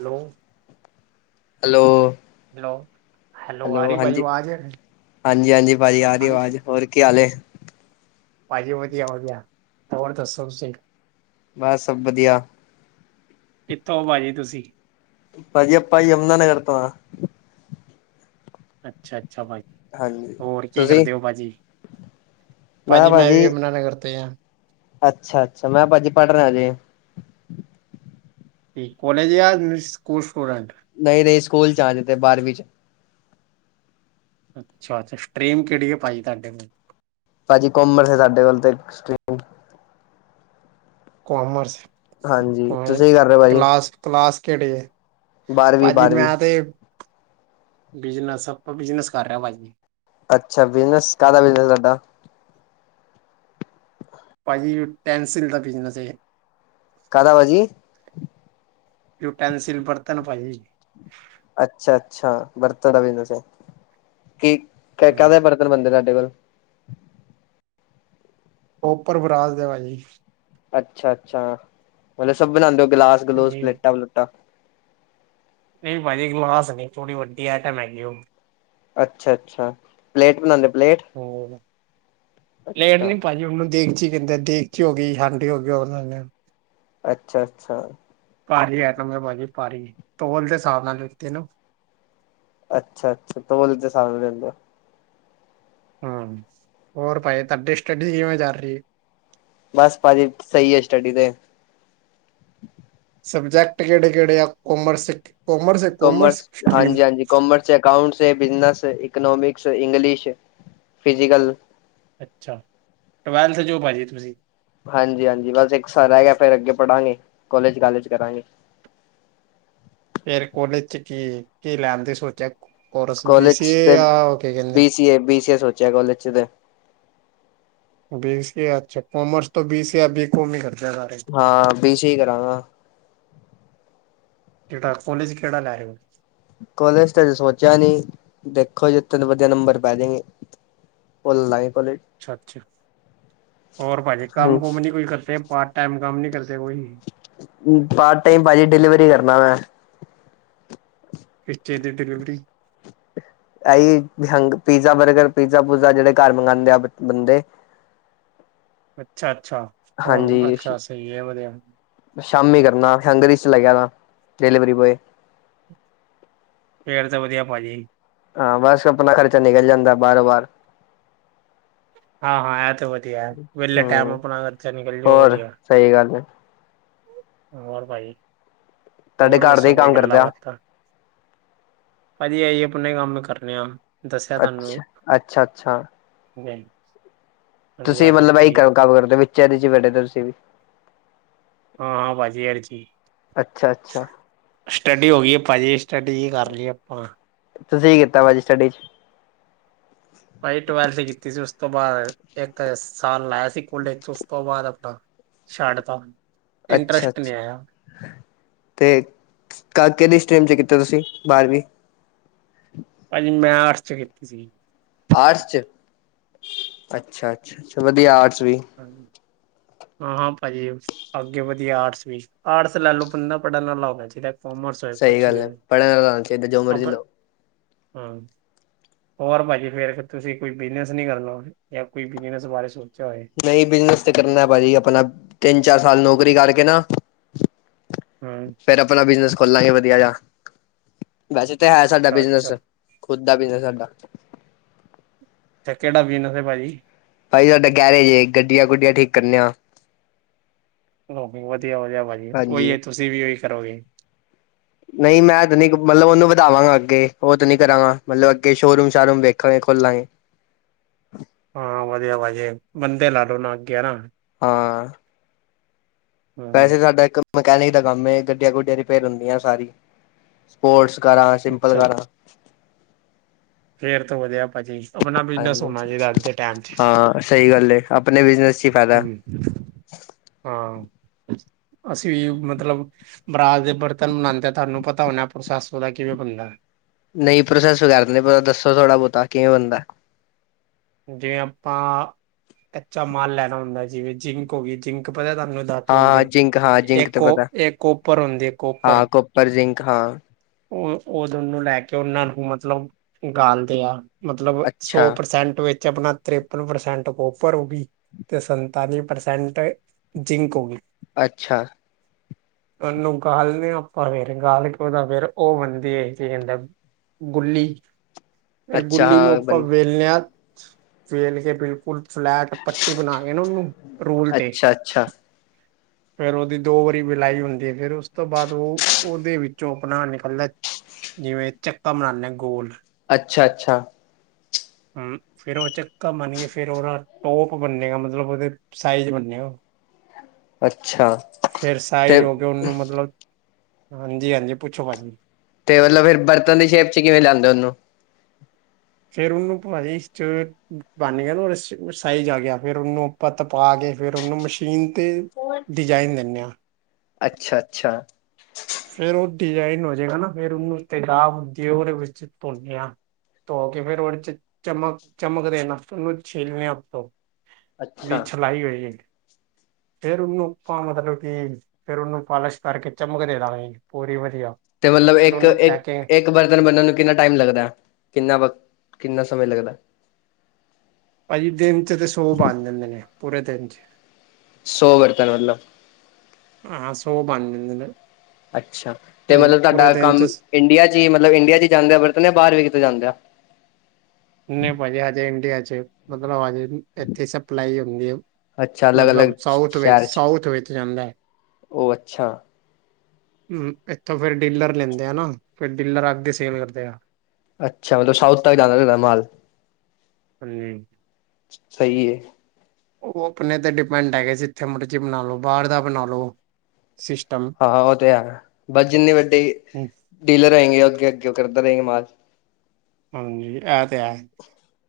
Hello hello hello hello ਹਾਂਜੀ ਹਾਂਜੀ ਹਾਂਜੀ ਭਾਜੀ ਆ ਰਹੀ ਆਵਾਜ਼ ਹੋਰ ਕੀ ਹਾਲ ਏ ਭਾਜੀ ਵਧੀਆ ਵਧੀਆ ਹੋਰ ਦਸੋ ਤੁਸੀ ਬਸ ਸਭ ਵਧੀਆ ਕਿਥੋਂ ਭਾਜੀ ਤੁਸੀਂ ਭਾਜੀ ਆਪਾਂ ਯਮੁਨਾ ਨਗਰ ਤੋਂ ਆਂ ਅੱਛਾ ਅੱਛਾ ਭਾਜੀੀ ਹਾਂਜੀ ਹੋਰ ਕੀ ਤੁਸੀਂ? ਕਰਦੇ ਹੋ ਭਾਜੀ-ਭਾਜੀ ਮੈਂ ਵੀ ਜਮੁਨਾ ਨਗਰ ਤੋਂ ਈ ਆ। ਅੱਛਾ -ਅੱਛਾ ਮੈਂ ਭਾਜੀ ਪੜ ਰਿਹਾ ਆਜੇ। ਕਾਲੇਜ ਜਾਂ ਸਕੂਲ ਸਟੂਡੈਂਟ ਨਹੀਂ -ਨਹੀਂ ਸਕੂਲ 'ਚ ਆ ਅਜੇ ਤਾਂ ਬਾਰਵੀਂ 'ਚ ਅੱਛਾ -ਅੱਛਾ ਸਟਰੀਮ ਕਿਹੜੀ ਏ ਭਾਜੀ ਤੁਹਾਡੇ ਕੋਲ ਭਾਜੀ ਕੋਮਰਸ ਹੈ ਸਾਡੇ ਕੋਲ ਤੇ ਕੋਮਰਸ [unintelligible] ਹਾਂਜੀ ਕੋ ਤੁਸੀਂ ਕੀ [unintelligible] ਕਰ ਰਹੇ ਹੋ ਭਾਜੀ? ਕਲਾਸ ਕਲਾਸ ਕਿਹੜੀ ਹੈ ਬਾਰਵੀਂ, ਭਾਜੀ ਬਾਰਵੀਂ ਮੈਂ ਤੇ [unintelligible] ਬਿਜਨਸ ਆਪਾਂ ਬਿਜਨਸ ਕਰ ਰਹੇ ਆਂ ਭਾਜੀ। ਅੱਛਾ ਬਿਜਨਸ ਕਾਹਦਾ ਬਿਜਨਸ ਤੁਹਾਡਾ ਭਾਜੀ ਟੈਂਸਿਲ ਦਾ ਬਿਜਨਸ ਹੈ। ਕਾਦਾ ਭਾਜੀ। ਯੂਟੈਨਸਿਲ ਬਰਤਨ ਭਾਜੀ ਅੱਛਾ -ਅੱਛਾ ਬਰਤਨ ਦਾ ਬਿਜਨਸ ਹੈ ਕੀ ਹਾਂ, ਕਾਹਦੇ ਬਰਤਨ ਬਣਦੇ ਤੁਹਾਡੇ ਕੋਲ ਕੋਪਰ ਬਰਾਸ ਦੇ ਭਾਜੀ ਅੱਛਾ ਅੱਛਾ ਮਤਲਬ ਸਭ ਬਣਾਉਂਦੇ ਹੋ ਗਲਾਸ ਗਲੂਸ ਭਾਜੀ ਪਲੇਟਾਂ ਪਲੂਟਾਂ ਨਹੀਂ ਭਾਜੀ ਗਲਾਸ ਨਹੀਂ ਥੋੜੀ ਵੱਡੀ ਆਈਟਮ ਹੇਗੀ ਐ ਅੱਛਾ ਅੱਛਾ ਪਲੇਟ ਬਣਾਉਂਦੇ ਪਲੇਟ ਹੋਰ ਅੱਛਾ ਨੀ ਭਾਜੀ ਉਹਨੂੰ ਦੇਗਚੀ ਕਹਿੰਦੇ ਦੇਗਚੀ ਹੋ ਗਈ ਹਾਂਡੀ ਹੋ ਗਈ ਉਹ ਬਣਾਉਦੇ ਅੱਛਾ ਅੱਛਾ ਭਾਰੀ ਐਟਮ ਭਾਜੀ ਭਾਰੀ ਤੋਲ ਦੇ ਹਿਸਾਬ ਨਾਲ ਤੇ [unintelligible] ਅੱਛਾ -ਅੱਛਾ ਤੋਲ ਤੇ ਸਾਬ ਨਾਲ ਦੇਂਦੇ ਓ। ਹੂੰ ਹੋਰ ਭਾਜੀ ਤੁਹਾਡੀ ਸੱਟਡੀ ਕਿਵੇਂ ਚਲ ਰਹੀ ਏ ਬਸ ਭਾਜੀ ਸਹੀ ਹੈ ਸਟੱਡੀ ਤੇ ਸਬਜੈਕਟ ਕਿਹੜੇ -ਕਿਹੜੇ ਆ commerce- commerce -commerce stream commerce accounts ਹੈ ਬਿਜਨਸ ਇਕੋਨੋਮਿਕਸ ਇੰਗਲਿਸ਼ ਫਿਜ਼ਕਲ ਅੱਛਾ ਟਵੈਲਥ ਜੋ ਭਾਅਜੀ ਤੁਸੀਂ ਹਾਂਜੀ- ਹਾਂਜੀ ਬਸ ਇੱਕ ਸ ਰਹਿ ਗਿਆ ਫੇਰ ਅੱਗੇ ਪੜਾਂਗੇ ਕੋਲਜ ਕਾਲਜ ਕਰਾਂਗੇ। ਫੇਰ ਕੋਲੇਜ 'ਚ ਕੀ ਕੀ ਲੈਣਦੇ ਸੋਚਿਆ। ਕੋਰਸ ਬੀ ਸੀ ਕਾਲਜ ਏ ਤੇ ਆ ਉਹ ਕੀ ਕਹਿੰਦੇ ਬੀਸੀਏ -ਬੀਸੀਏ ਸੋਚਿਆ ਕਾਲਜ 'ਚ ਤੇ ਬੀ ਸੀ ਅੱਛਾ ਕਮਰਸ ਤੋਂ ਬੀ ਸੀ ਬੀ ਕੋੌਮ ਹੀ ਕਰਦੇ ਸਾਰੇ ਹਾਂ ਬੀ ਸੀ ਏ ਕਰਾਂਗਾ। ਜੜਾ [unintelligible] ਕੋਲੇਜ ਕਿਹੜਾ ਲੈ ਰਹੇ ਓ ਕੋਲੇਜ ਤੇ ਸੋਚਿਆ ਨੀ ਦੇਖੋ ਜੇ ਤਨ ਵਧੀਆ ਨੰਬਰ ਪੈ ਜਗੇ। [unintelligible] ਅੱਛਾ -ਅੱਛਾ ਹੋਰ ਭਾਜੀ ਕੰਮ ਕੁਮ ਨੀ ਕੋਈ ਕਰਦੇ ਪਾਰਟ ਟਾਈਮ ਕੰਮ ਨੀ ਕਰਦੇ ਕੋਈ ਪਾਰਟ ਟਾਈਮ ਭਾਜੀ ਡਿਲੀਵਰੀ ਕਰਨਾ ਮੈਂ ਕਿਸ ਚੀਜ਼ ਦੀ ਡਿਲੀਵਰੀ ਐਹੀ ਪੀਜ਼ਾ ਬਰਗਰ ਪੀਜ਼ਾ ਪੁਜਾ ਜਿਹੜੇ ਘਰ ਮੰਗਾਂਦੇ ਆ ਬੰਦੇ ਅੱਛਾ ਅੱਛਾ ਹਾਂਜੀ ਅੱਛਾ ਸਹੀ ਹੈ ਵਧੀਆ ਸ਼ਾਮੀ ਕਰਨਾ ਹੈਂਗਰੀ 'ਚ ਲੈਗਿਆ ਨਾ ਡਿਲੀਵਰੀ ਬੋਆਏ ਫੇਰ ਤਾਂ ਵਧੀਆ ਭਾਜੀ। ਹਾਂ ਬਸ ਆਪਣਾ ਖਰਚਾ ਨਿਕਲ ਜਾਂਦਾ ਬਾਰੋ ਬਾਰ ਹਾਂ -ਹਾਂ ਇਹ ਤੇ ਵਧੀਆ ਵਿਹਲੇ ਟਾਈਮ ਹਮ ਆਪਣਾ ਖਰਚਾ ਨਿਕਲ ਜਾਓ ਹੋਰ ਵਧੀਆ ਸਹੀ ਗੱਲ ਏ। ਹੋਰ ਭਾਈ ਤੁਹਾਡੇ ਹੋਰ ਘਰ ਦੇ ਦੱਸੋ ਹੀ ਕੋਈ ਕੰਮ ਕਰਦੇ ਗੱਲਾਂ ਆ ਬਾਤਾਂ ਭਾਜੀ ਅਈ ਆਪਣਾ ਕੰਮ ਕਰਨੇ ਆ ਦੱਸਿਆ ਤੁਹਾਨੂੰ ਅੱਛਾ ਅੱਛਾ ਅੱਛਾ ਹਾਂਜੀ ਤੁਸੀਂ ਹਾਂਜੀ ਮਤਲਬ ਇਹੀ ਭਾਜੀ ਕੰ ਕੰਮ ਕਰਦੇ ਹੋ ਵਿਚ ਚ ਬੈਠੇ ਤੁਸੀਂ ਵੀ ਹਾਂ ਭਾਜੀ ਏਰੇਚੀ ਅੱਛਾ ਅ ਸਟੱਡੀ ਹੋ ਗਈ ਭਾਜੀ ਸਟੱਡੀ ਜ ਕਰ ਲਈ ਆਪਾਂ ਤੁਸੀਂ ਕੀ ਕੀਤਾ ਭਾਜੀ ਸਟੱਡੀ ਚ ਵਾਈ ਟਵੈਲਥ ਕੀਤੀ ਸੀ ਉਸ ਤੋਂ ਬਾਅਦ ਇੱਕ ਤਾਂ ਸਾਲ ਲਾਇ ਸਕੂਲੇ ਤੋਂ ਉਸ ਤੋਂ ਬਾਅਦ ਆਪਣਾ ਛੱਡਤਾ ਅੱਛਾ ਅੱਛਾ। ਤੇ ਕਿਹਦੀ ਸਟਰੀਮ ਚ ਕੀਤਾ ਤੁਸੀਂ ਬਾਰਵੀਂ ਭਾਜੀ ਮੈਂ ਆਰਟਸ ਚ ਕੀਤੀ ਸੀਗੀ ਆਟਸ ਚ ਅੱਛਾ ਅੱਛਾ ਅੱਛਾ ਵਧੀਆ ਆਰਟਸ ਵੀ ਹਾਂ। ਹਾਂ ਹਾਂ ਭਾਜੀ ਅੱਗੇ ਵਧੀਆ ਆਰਟਸ ਵੀ ਆਰਟਸ ਲੈ ਲਓ ਬੰਦਾ ਪੜ੍ਹਨ ਵਾਲਾ ਹੋਣਾ ਚਾਹੀਦਾ ਕੋਮਰਸ ਹੋਏ ਸਹੀ ਕੁਛ ਗੱਲ ਵੀ ਹੈ ਹੋਵੇ। ਪੜ੍ਹਨ ਵਾਲਾ ਹੋਣਾ ਚਾਹੀਦਾ ਜੋ ਮਰਜ਼ੀ ਆਪਾਂ ਲਓ ਹਾਂ ਹੋਰ ਭਾਜੀ ਫੇਰ ਤੁਸੀਂ ਕੋਈ ਬਿਜਨਸ ਨੀ ਕਰ ਲਓਗੇ ਜਾਂ ਕੋਈ ਬਿਜਨਸ ਬਾਰੇ ਸੋਚਿਆ ਹੋਏ ਨਹੀਂ ਬਿਜਨਸ ਤੇ ਕਰਨਾ ਭਾਜੀ ਆਪਣਾ ਤਿੰਨ ਚਾਰ ਸਾਲ ਨੌਕਰੀ ਕਰਕੇ ਨਾ। ਹੂੰ ਫਿਰ ਆਪਣਾ ਬਿਜਨਸ ਖੋਲਾਂਗੇ ਵਧੀਆ ਜਾ ਵੈਸੇ ਤਾਂ ਹੈ ਸਾਡਾ ਅੱਛਾ ਬਿਜਨਸ ਅੱਛਾ ਖੁਦ ਦਾ ਵੀ ਸਾਡਾ ਕਿਹੜਾ ਬਿਜ਼ਨਸ ਭਾਜੀ। ਭਾਜੀ ਸਾਡਾ ਗੈਰਜ ਗੱਡੀਆਂ ਗੁਡੀਆਂ ਠੀਕ ਕਰਨੇ ਆ। ਵਧੀਆ ਵਧੀਆ ਭਾਜੀ ਹਾਂਜੀ ਓਹੀ ਤੁਸੀਂ ਵੀ ਉ ਓਹੀ ਕਰੋਗੇ। ਨਹੀਂ ਮੈਂ ਤਾਂ ਨਹੀਂ ਮਤਲਬ ਉਹਨੂੰ ਵਧਾਵਾਂਗਾ ਅੱਗੇ ਉਹ ਤਾਂ ਨਹੀਂ ਕਰਾਂਗਾ ਮਤਲਬ ਅੱਗੇ ਸ਼ੋਅਰੂਮ ਸ਼ਾਰਰੂਮ ਵੇਖਾਂਗੇ ਖੋਲਾਂਗੇ। ਹਾਂ ਵਧੀਆ ਵਾਜੇ ਬੰਦੇ ਲਾ ਲੋ ਨਾ ਅੱਗੇ ਨਾ ਹਾਂ। ਹਮ ਵੈਸੇ ਸਾਡਾ ਇੱਕ ਮਕੈਨਿਕ ਦਾ ਕੰਮ ਗੱਡੀਆਂ ਗੁੱਡੀਆਂ ਰਿਪੇਅਰ ਹੁੰਦੀਆਂ ਸਾਰੀ ਸਪੋਰਟਸ ਕਾਰਾਂ ਸਿੰਪਲ ਅੱਛਾ ਕਾਰਾਂ ਫੇਰ ਤੋਂ ਵਧਿਆ ਭਾਜੀ ਆਪਣਾ ਬਿਜਨਸ ਹੋਣਾ ਚਾਹੀਦਾ ਅੱਜ ਹਾਂਜੀ ਦੇ ਟਾਈਮ ਚ ਹਾਂ ਸਹੀ ਗੱਲ ਆਪਣੇ ਬਿਜਨਸ ਚ ਹੀ ਫਾਇਦਾ ਹਮ ਹਾਂ ਅਸੀਂ ਮਤਲਬ ਬਰਾਤ ਦੇ ਬਰਤਨ ਮਾਂਜੇ ਤੁਹਾਨੂੰ ਪਤਾ ਹੋਣਾ ਪ੍ਰੋਸੈਸ ਓਦਾ ਕਿਵੇਂ ਬੰਦਾ ਨਹੀਂ ਪ੍ਰੋਸੈਸ ਕਰ ਦੋ ਪਤਾ ਦੱਸੋ ਥੋੜਾ ਬਹੁਤਾ ਕਿਵੇਂ ਹੁੰਦਾ ਜਿਵੇਂ ਆਪਾਂ ਕੱਚਾ ਮਾਲ ਲੈਣਾ ਹੁੰਦਾ ਜਿਵੇਂ ਜਿੰਕ ਹੋ ਗਈ ਜਿੰਕ ਪਤਾ ਤੁਹਾਨੂੰ ਤਦ ਹਾਂ-ਹਾਂ ਹੁੰਦੀ ਜਿੰਕ ਹਾਂ ਏ ਜਿੰਕ ਤੇ ਕੋਪਰ ਹੁੰਦੀ ਕੋਪਰ ਪਰਰਜਿੰਕ ਹਾਂ ਉਹ ਉਦ ਨੂੰ ਲੈ ਕੇ ਉਹਨਾਂ ਨੂੰ ਮਤਲਬ ਗਾਲਦੇ ਆ ਮਤਲਬ ਸੌ ਅੱਛਾ। ਪ੍ਰਸੈਂਟ ਵਿੱਚ ਆਪਣਾ ਤ੍ਰਪਨ ਪ੍ਰਸੈਂਟ ਕੋਪਰੂਗੀ ਅਤੇ ਸੰਤਾਲੀਂ ਪ੍ਰਸੈਂਟ ਜਿੰਕ ਹੋ ਗਈ। ਅੱਛਾ। ਨੂੰ ਗੱਲ ਨੇ ਆਪਾਂ ਫੇਰ ਗਾਲ ਕੇ ਓਦਾ ਫੇਰ ਉਹ ਬੰਦੇ ਆ ਕ ਜਾਂਦਾ ਗੁੱਲੀ ਫਿਰ ਗੁੱਲੀ ਨੂੰ ਹਾਂ ਆਪਾਂ ਬੰ ਵੇਲਨਿਆ ਵੇਲ ਕੇ ਬਿਲ ਫੁਲ ਫਲੈਟ ਪੱਟੀ ਬਣਾ ਕੇ ਨਾ ਉਹਨੂੰ ਰੂਲ ਤੇ ਅੱਛਾ-ਅੱਛਾ, ਅੱਛਾ-ਅੱਛਾ। ਫੇਰ ਉਹਦੀ ਦੋ ਵਾਰੀ ਬਿਲਾਈ ਹੁੰਦੀ ਹੈ ਫੇਰ ਉਸ ਤੋਂ ਬਾਅਦ ਉਹ ਉਹਦੇ ਵਿੱਚੋਂ ਆਪਣਾ ਨ ਪਲਾਂ ਜਿਵੇਂ ਚੱਕਾ ਬਨਾਨੇ ਗੋਲ ਅੱਛਾ ਅੱਛਾ। ਹਮ ਫੇਰ ਉਹ ਚੱਕਾ ਬਨਏ ਫੇਰ ਉਹਦਾ ਟੋਪ ਬਨੇਗਾ ਮਤਲਬ ਉਹਦੇ ਸਾਈਜ ਬੰਨੇ ਅੱਛਾ। ਫੇਰ ਤੇ ਸਾਈਜ਼ ਹੋ ਕੇ ਉਹਨੂੰ ਮਤਲਬ ਹਾਂਜੀ ਹਾਂਜੀ ਪੁੱਛੋ ਭਾਜੀ ਤੇ ਮਲਬ ਫਿਰ ਬਰਤਨ ਦੀ ਸ਼ੇਪ ਚ ਕਿਵੇਂ ਲਿਆਂਦੇ ਉਹਨੂੰ ਫੇਰ ਉਹਨੂੰ ਭਵਿਸ਼ ਚ ਬਣ ਗਿਆ ਨਾ। ਸਾਈਜ਼ ਆ ਗਿਆ ਫਿਰ ਉਹਨੂੰ ਆਪਾਂ ਤਪਾ ਕੇ, ਫੇਿਰ ਉਹਨੂੰ ਮਸ਼ੀਨ ਤੇ ਡਿਜ਼ਾਈਨ ਦਿੰਨੇ ਆਂ ਅੱਛਾ ਅੱਛਾ। ਫੇਰ ਉਹ ਡਿਜ਼ਾਇਨ ਹੋ ਜੇਗਾ ਨਾ। ਫੇਰ ਉਹਨੂੰ ਤੇਜਾਬ ਤੇ ਉਹਦੇ ਵਿੱਚ ਧੋਨੇ ਆ ਧੋ ਕੇ ਫੇਿਰ ਉਹਦੇ ਚ, ਚਮਕ-ਚਮਕ ਦੇਣਾ, ਉਹਨੂੰ ਛਿਲਨੇ ੳਤੋ ਅੱਛਾ ਦੀ ਛਲਾਈ ਹੋਏਗੀ ਫੇਰ ਉਹਨੂੰ ਪਾਂ ਮਤਲਬ ਕਿ, ਫੇਰ ਉਹਨੂੰ ਪਾਲਿਸ਼ ਕਰਕੇ ਚਮਕ ਦੇ ਦਾਂਗੇ ਪੂਰੀ ਵਧੀਆ ਤੇ ਮਲਬ ਫੇਰ ਇੱਕ ਇੱਕ। ਉਹਨੂੰ ਇਕ ਪੈਕਿੰਗ ਇੱਕ ਬਰਤਨ ਬਣਨ ਨੂੰ ਕਿੰਨਾ ਟਾਈਮ ਲੱਗਦਾ। ਕਿੰਨਾ ਵਕਤ, ਕਿੰਨਾ ਸਮੇਂ ਲੱਗਦਾ? ਪਾਜੀ ਦਿਨ ਚ ਤ ਸੋ ਬਣ ਜਾਂਦੇ ਨੇ। ਪੂਰੇ ਦਿਨ ਚ ਸੌ ਬਰਤਨ ਮਤਲਬ ਹਾਂ ਹਾਂ ਸੌ ਬਣ ਜਾਂਦੇ ਨੇ ਅੱਛਾ। ਤੇ ਹੁਣ ਮਲਬ ਪੂਰੇ ਤੁਹਾਡਾ ਦਿਨ ਕੰਮ ਚ ਇੰਡੀਆ ਚ ਈ ਮਤਲਬ ਇੰਡੀਆ ਚ ਜਾਂਦਾ ਐ ਵਰਤਨਾ ਬਾਹਰ ਵੀ ਕਿਤੇ ਜਾਂਦਾ? ਨਹੀਂ ਭਾਜੀ ਹਜੇ ਇੰਡੀਆ ਚ ਮਤਲਬ ਹਜੇ ਇੱਥੇ ਈ ਸਪਲਾਈ ਹੁੰਦੀ ਆ। ਅੱਛਾ ਅਲੱਗ ਅਲੱਗ ਮਤਲਬ ਸਾਊਥ ਵਿੱਚ ਸਾਊਥ ਵਿੱਚ ਜਾਂਦਾ ਐ ਓ ਅੱਛਾ। ਹਮ ਇੱਥੋਂ ਫੇਰ ਡੀਲਰ ਲੈਂਦੇ ਆ ਨਾ ਫਿਰ ਡੀਲਰ ਅਦੇ ਸੇਲ ਕਰਦੇ ਆ ਅੱਛਾ ਮਲਬ ਸਾਊਥ ਤਕ ਜਾਂਦਾ ਤੁਹਾਡਾ ਮਾਲ ਹਾਂਜੀ ਸਹੀ ਹੈ ਉਹ ਆਪਣੇ ਤੇ ਡਿਪੈਂਡ ਹੈਗੇ ਸ ਜਿੱਥੇ ਮਰਜ਼ੀ ਬਣਾ ਲੋ ਬਾਹਰ ਦਾ ਬਣਾ ਲੋ ਸਿਸਟਮ ਹਾਂ ਉਹ ਤੇ ਹੈ। ਬਸ ਜਿੰਨੀ ਵੱਡੀ ਡੀਲਰ ਹੋਏਗੇ ਅੱਗੇ-ਅੱਗੇ ਉਹ ਕਰਦੇ ਰਹੇਗਾ [unintelligible] ਨਾਲ ਹਾਂਜੀ ਐ ਤੇ ਹੈ।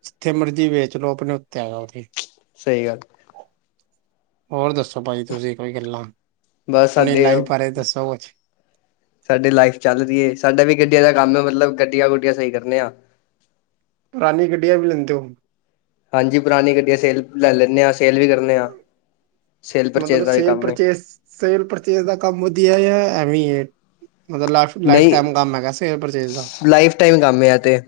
ਜਿੱਥੇ ਮਰਜ਼ੀ ਵੇਚ ਲੋਕ ਆਪਣੇ ਉੱਤੇ ਹੈਗਾ ਉਤੇ ਸਹੀ ਗੱਲ ਹੋਰ ਦੱਸੋ ਭਾਜੀ ਤੁਸੀਂ ਕੋਈ ਗੱਲਾਂ ਬਸ ਆਪਣੀ ਸਾਡੇ ਲਾਈਫ ਬਾਰੇ ਦੱਸੋ ਕੁਛ ਸਾਡੀ ਲਾਈਫ ਚੱਲ ਰਹੀ ਏ। ਸਾਡਾ ਵੀ ਗੱਡੀਆਂ ਦਾ ਕੰਮ ਏ, ਮਤਲਬ ਗੱਡੀਆਂ-ਗੁੱਡੀਆਂ ਸਹੀ ਕਰਨੇ ਆ। ਪੁਰਾਨੀ ਗੱਢੀਆਂ ਵੀ ਲੈਂਦੇ ਹੋ। ਹਾਂਜੀ ਪੁਰਾਣੀ ਗੱਡੀੀਆਂ ਸੇਲ ਲੈ ਲੈਂਨੇ ਹਾਂ, ਸੇਲ ਵੀ ਕਰਨੇ ਹਾਂ। ਸੇਲ ਪਰਚੇਜ ਮਤਲਬ ਦਾ ਵੀ ਸੇਲ ਕੰਮ ਏ ਪਰਚੇਸ ਸੇਲ ਪਰਚੇਸ ਦਾ ਕੰਮ ਵਧੀਆ ਯਾ ਐਵੇਈ ਏ। ਮਤਲਬ ਲਾਸ਼ਟ ਲਾਈਫ ਨਹੀਂ ਟਾਈਮ ਕੰਮ ਹੈਗਾ। ਸੇਲ ਪਰਚੇਜ਼ ਦਾ ਲਾਈਫ ਟਾਈਮ ਕੰਮ ਆ ਏ ਐਤੇ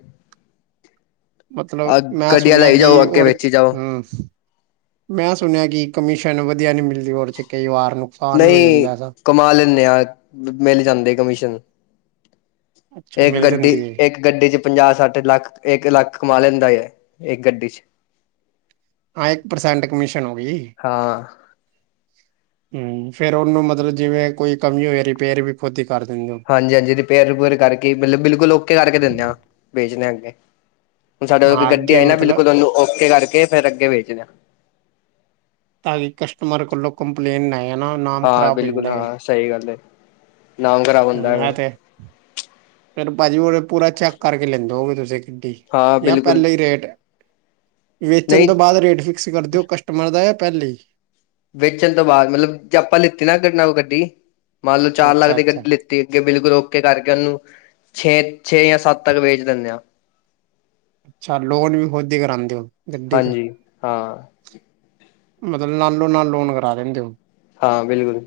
ਮਤਲਬ ਮੈਂ ਗੱਡੀਆਂ ਸੁਣਿਆ ਲਈ ਕਿ ਜਾਓ ਅੱਗੇ ਵੇਚੀ ਜਾਓ [unintelligible] ਹਮ ਮੈਂ ਸੁਣਿਆ ਕਿ ਕਮਿਸ਼ਨ ਵਧੀਆ ਨਹੀਂ ਮਿਲਦੀ ਉਹ ਦੇ ਚ ਕਈ ਵਾਰ ਨੂੰ ਨਹੀਂ, ਕਮਾ ਲੈਂਨੇ ਆਾਂ। ਮਿਲ ਜਾਂਦੇ ਕਮਿਸ਼ਨ ਅੱਛਾ ਇੱਕ ਮਿਲ ਗੱਡੀ ਜਾਂਦੀ ਹੈ ਇੱਕ ਗੱਡੀ ਚ ਪੰਜਾਹ, ਸੱਠ ਲੱਖ ਇੱਕ ਲੱਖ ਕਮਾ ਲੈਂਦਾ ਯ ਇੱਕ ਗੱਡੀ ਚ ਹਾਂ ਇੱਕ ਪਰਸੈਂਟ ਕਮਿਸ਼ਨ ਹੋ ਗੀ ਹਾਂ ਹਮ ਫੇਰ ਉਹਨੂੰ ਮਤਲਬ ਜਿਵੇਂ ਕੋਈ ਕਮੀ ਹੋਵੇ ਰਿਪੇਅਰ ਵੀ ਖੁਦ ਹੀ ਕਰ ਦਿੰਦੇ ਉਹ ਹਾਂਜੀ-ਹਾਂਜੀ ਰਿਪੇਅਰ-ਰਿਪੁਅਰ ਕਰਕੇ ਮਤਲਬ ਬਿਲ ਬਿਲਕੁਲ ਓਕੇ ਕਰਕੇ ਦਿੰਦੇ ਹਾਂ। ਭੇਜਨੇ ਆਂ ਅੱਗੇ ਹੁਣ ਸਾਡੇ ਕੋ ਹਾਂ ਗੱਡੀ ਅੱਗੇ ਆਈ ਨਾ ਮਤਲਬ ਬਿਲਕੁਲ ਉਹਨੂੰ ਔਕੇ ਕਰਕੇ ਫੇਿਰ ਅੱਗੇ ਵੇਚਨਾ ਤਾਕੀ ਕਸਟਮਰ ਕੋੋਂਲੋ ਕੰਪਲੇਂਟ ਨ ਆਏ ਨਾ ਨਾਮ ਹਾਂ ਖਰਾਬ ਹੋ ਬਿਲਕੁਲ ਜਾਂਦਾ ਹੈ ਹਾਂ ਸਹੀ ਗੱਲ ਹੈ। ਨਾਮ ਕਰ ਆ ਤੇ। ਫਿਰ ਭਾਜੀ ਮੇਰੇ ਪੂਰਾ ਚੈੱਕ ਕਰਕੇ ਲੈਂਦੇ ਹੋਗੇ ਤੁਸੀਂ ਗੱਡੀ ਹਾਂ ਯਾਰ ਬਿਲਕੁਲ ਪਹਿਲੇਾਂ ਹੀ ਰੇਟ ਵੇਚਣ ਨਹੀਂ ਤੋਂ ਬਾਅਦ ਰੇਟ ਫਿਕਸ ਕਰ ਦੇ ਕਸਟਮਰ ਦਾ ਯਾ ਪਹਿਲੇਾਂ ਹੀ ਵੇਚਣ ਤੋਂ ਬਾਅਦ ਮਤਲਬ ਜੇ ਆਪਾਂ ਲਿੱਤੀ ਨਾ ਗੱ ਗੱਡੀ। ਮੰਨ ਲਓ ਚਾਰ ਲੱਖ ਅੱਛਾ ਦੀ ਅੱਛਾ ਗੱਡੀ ਲ ਅੱਗੇ ਬਿਲਕੁਲ ਔ ਕੇ ਕਰਕੇ ਉਹਨੂੰ। ਛੇ-ਛੇ ਜਾਂ ਸੱਤ ਤੱਕ ਵੇਚ ਦਿੰਦੇ ਆਾਂ ਅੱਛਾ ਲੋਨ ਵੀ ਖੁਦ ਹੀ ਕਰਾਉਂਦੇ ਹੋ। ਗੱਡੀ ਤੇ ਹਾਂਜੀ ਹਾਂ। ਮਤਲਬ ਨਾਲੋ ਨਾਲ ਲੋਨ ਕਰਾ ਦਿੰਦੇ ਹੋ? ਹਾਂ ਬਿਲਕੁਲ।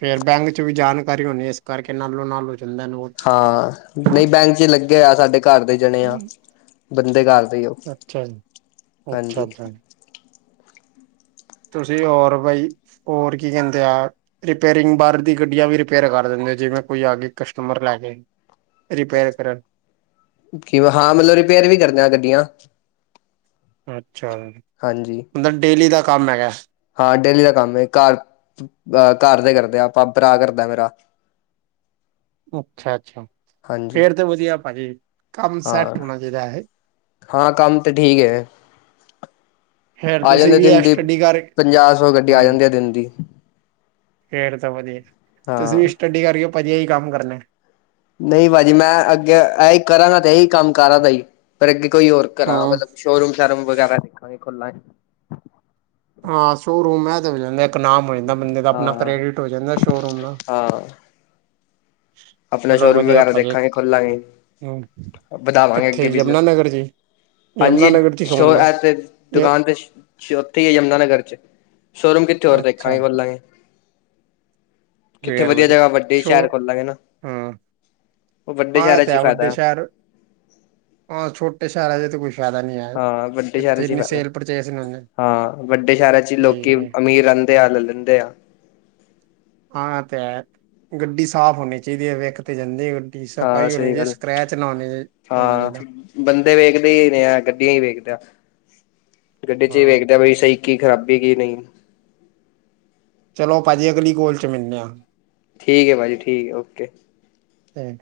ਫਰ ਬੈਂਕ ਚ ਵੀ ਜਾਣਕਾਰੀ ਹੋਣੀ ਇਸ ਕਰਕੇ ਨਾਲੋ ਨਾਲੋਂ ਜਾਂਦਾ ਨੋਟ ਹਾਂ ਨਹੀਂ ਬੈਂਕ ਚ ਲੱਗੇ ਹੋ ਆ ਸਾਡੇ ਘਰ ਦੇ ਜਾਣੇ ਆ ਬੰਦੇ ਘਰ ਦੇ ਹੀ ਉਹ ਅੱਛਾ ਜੀ ਹਾਂਜੀ ਅੱਛਾ। ਤੁਸੀਂ ਹੋਰ ਬਾਈ ਹੋਰ ਕੀ ਕਹਿੰਦੇ ਆ। ਰਿਪੇਅਰਿੰਗ ਬਾਹਰ ਦੀ ਗੱਡੀਆਂ ਵੀ ਰਿਪੇਅਰ ਕਰ ਦਿੰਦੇ ਜਿਵੇਂ ਕੋਈ ਆ ਗ ਕਸਟਮਰ ਲੈ ਕੇ ਰਿਪੇਅਰ ਕਰਨ ਕਿ ਹਾਂ ਮਤਲਬ ਰਿਪੇਅਰ ਵੀ ਕਰਦੇਆਂ ਗੱਡੀਆਂ? ਅੱਛਾ ਜੀ। ਹਾਂਜੀ। ਮਤਲਬ ਡੇਲੀ ਦਾ ਕੰਮ ਹੈਗਾ। ਹਾਂ ਡੇਲੀ ਦਾ ਕੰਮ ਹੈ। ਘਰ ਅ ਘਰ ਦੇ ਕਰਦੇ ਆ ਆਪਾਂ ਭਰਾ ਕਰਦਾ ਮੇਰਾ ਅੱਛਾ-ਅੱਛਾ। ਹਾਂਜੀ ਫੇਰ ਤੇ ਵਧੀਆ ਪਾਜੀ ਕੰਮ ਸੈੱਟ ਹਾਂ ਹੋਣਾ ਚਾਹੀਦਾ ਹੈ ਹਾਂ ਕੰਮ ਤਾਂ ਠੀਕ ਹੈ ਫੇਰ ਆ ਕੁਸੀ ਜਾਂਦੇ ਵੀ ਐ ਦਿਨ ਦੀ ਸਟੱਡੀ ਕਰ। ਪੰਜਾਹ ਸੌ ਗੱਡੀ ਆ ਹਮ ਜਾਂਦੀ ਆ ਦਿਨ ਦੀ ਫੇਰ ਤਾਂ ਵਧੀਆ। ਤੁਸੀਂ ਵੀ ਹਾਂ ਸਟੱਡੀ ਕਰਕੇ ਵਧੀਆ ਹੀ ਕੰਮ ਕਰਨੈ। ਨਹੀਂ ਭਾਜੀ ਮੈਂ ਅੱਗੇ ਇਹੀ ਕਰਾਂਗਾ ਤੇ ਇਹੀ ਕੰਮ ਕਰਾਂ ਤ ਹੀ ਪਰ ਅੱਗੇ ਕੋਈ ਹੋਰ ਕਰਾਂਗਾ ਹਾਂ ਮਤਲਬ ਸ਼ੋਰੂਮ ਸ਼ਾਰਰੂਮ ਵਗੈਰਾ ਦੇਖਾਂਗੇ ਖੁੱਲਾਂਏ। ਹਾਂ ਸ਼ੋਅਰੂਮ ਮ ਤਾਂ ਹੋ ਜਾਂਦਾ ਇੱਕ ਨਾਮ ਹੋ ਜਾਂਦਾ ਬੰਦੇ ਦਾ ਹਾਂ ਆਪਣਾ ਹਾਂ ਕ੍ਰੈਡਿਟ ਹੋ ਜਾਂਦਾ ਸ਼ੋਅਰੂਮ ਦਾ। ਹਾਂ। ਆਪਣਾ ਚਲੋ ਸ਼ੋਰੂਮ ਵਧੀਆ ਵਗੈਰਾ ਭਾਜੀ ਦੇਖਾਂਗੇ ਖੋਲਾਂਗੇ ਵਧਾਵਾਂਗੇ ਕਿੱਥੇ ਅੱਗੇ ਯਮੁਨਾ ਬਿਜਨਸ ਨਗਰ ਜੀ ਯਮੁਨਾ ਹਾਂਜੀ ਨਗਰ ਚ ਸ਼ੋ ਖੋਲਣਾ। ਤੇ ਦੁਕਾਨ ਤੇ ਅਛ ਉੱਥੇ ਹੀ ਯਮੁਨਾ ਨਗਰ ਚ ਸ਼ੋਰੂਮ ਕਿੱਥੇ ਹੋਰ ਅੱਛਾ ਦੇਖਾਂਗੇ ਬੋਲਾਂਗੇ। ਵੇਰ ਵਧ ਸ਼ੋਰ ਖੋਲਾਂਗੇ ਨਾ ਹਮ। ਉਹ ਵੱਡੇ ਸ਼ਹਿਰਾਂ ਚ ਖਾਦਾ। ਸ਼ਹਿਰ ਹਾਂ ਛੋਟੇ ਸ਼ਹਿਰ ਰਾਜੇ ਕੋਈ ਫਾਇਦਾ ਨਹੀਂ ਆ। ਹਾਂ ਵੱਡੇ ਸ਼ਹਿਰਾਂ ਚ ਫ ਹੁੰਦੇ ਹਾਂ ਵੱਡੇ ਸ਼ਹਿਰਾਂ ਚ ਲੋਕੀ ਠੀਕ ਹੈ ਅਮੀਰ ਅੰ [unintelligible] ਹਾਂ ਤੇ ਹੈ ਗੱਡੀ ਸਾਫ਼ ਹੋਣੀ ਚਾਹੀਦੀ ਹੈ ਇੱਕ ਤੇ ਜਾਂਦੇ ਆ ਹਾਂ ਟੀਸਫਾਈ ਹੋਣੀ ਸਹੀ ਜੀ ਗੱਲ ਸਕ੍ਰੈਚ ਨਾ ਹੋਣੀ ਜ ਹੋਣਾ ਚਾਹੀਦਾ। ਹਾਂ ਬੰਦੇ ਵੇਖਦੇ ਹੀ ਨੇ ਆ ਗੱਡੀਆਂ ਹੀ ਵੇਖਦੇ ਆ ਗੱਡੀ ਚ ਹੀ ਹਾਂ ਵੇਖਦੇ ਬ ਸਹੀ ਕੀ ਖਰਾਬੀ ਕੀ ਨਹੀਂ। ਚਲੋ ਭਾਜੀ ਅਗਲੀ ਕੋਲ ਚ ਮਿਲਦੇ ਆ। ਠੀਕ ਹੈ ਭਾਜੀ ਠੀਕ ਹੈ ਓਕੇ। ਸੇਡ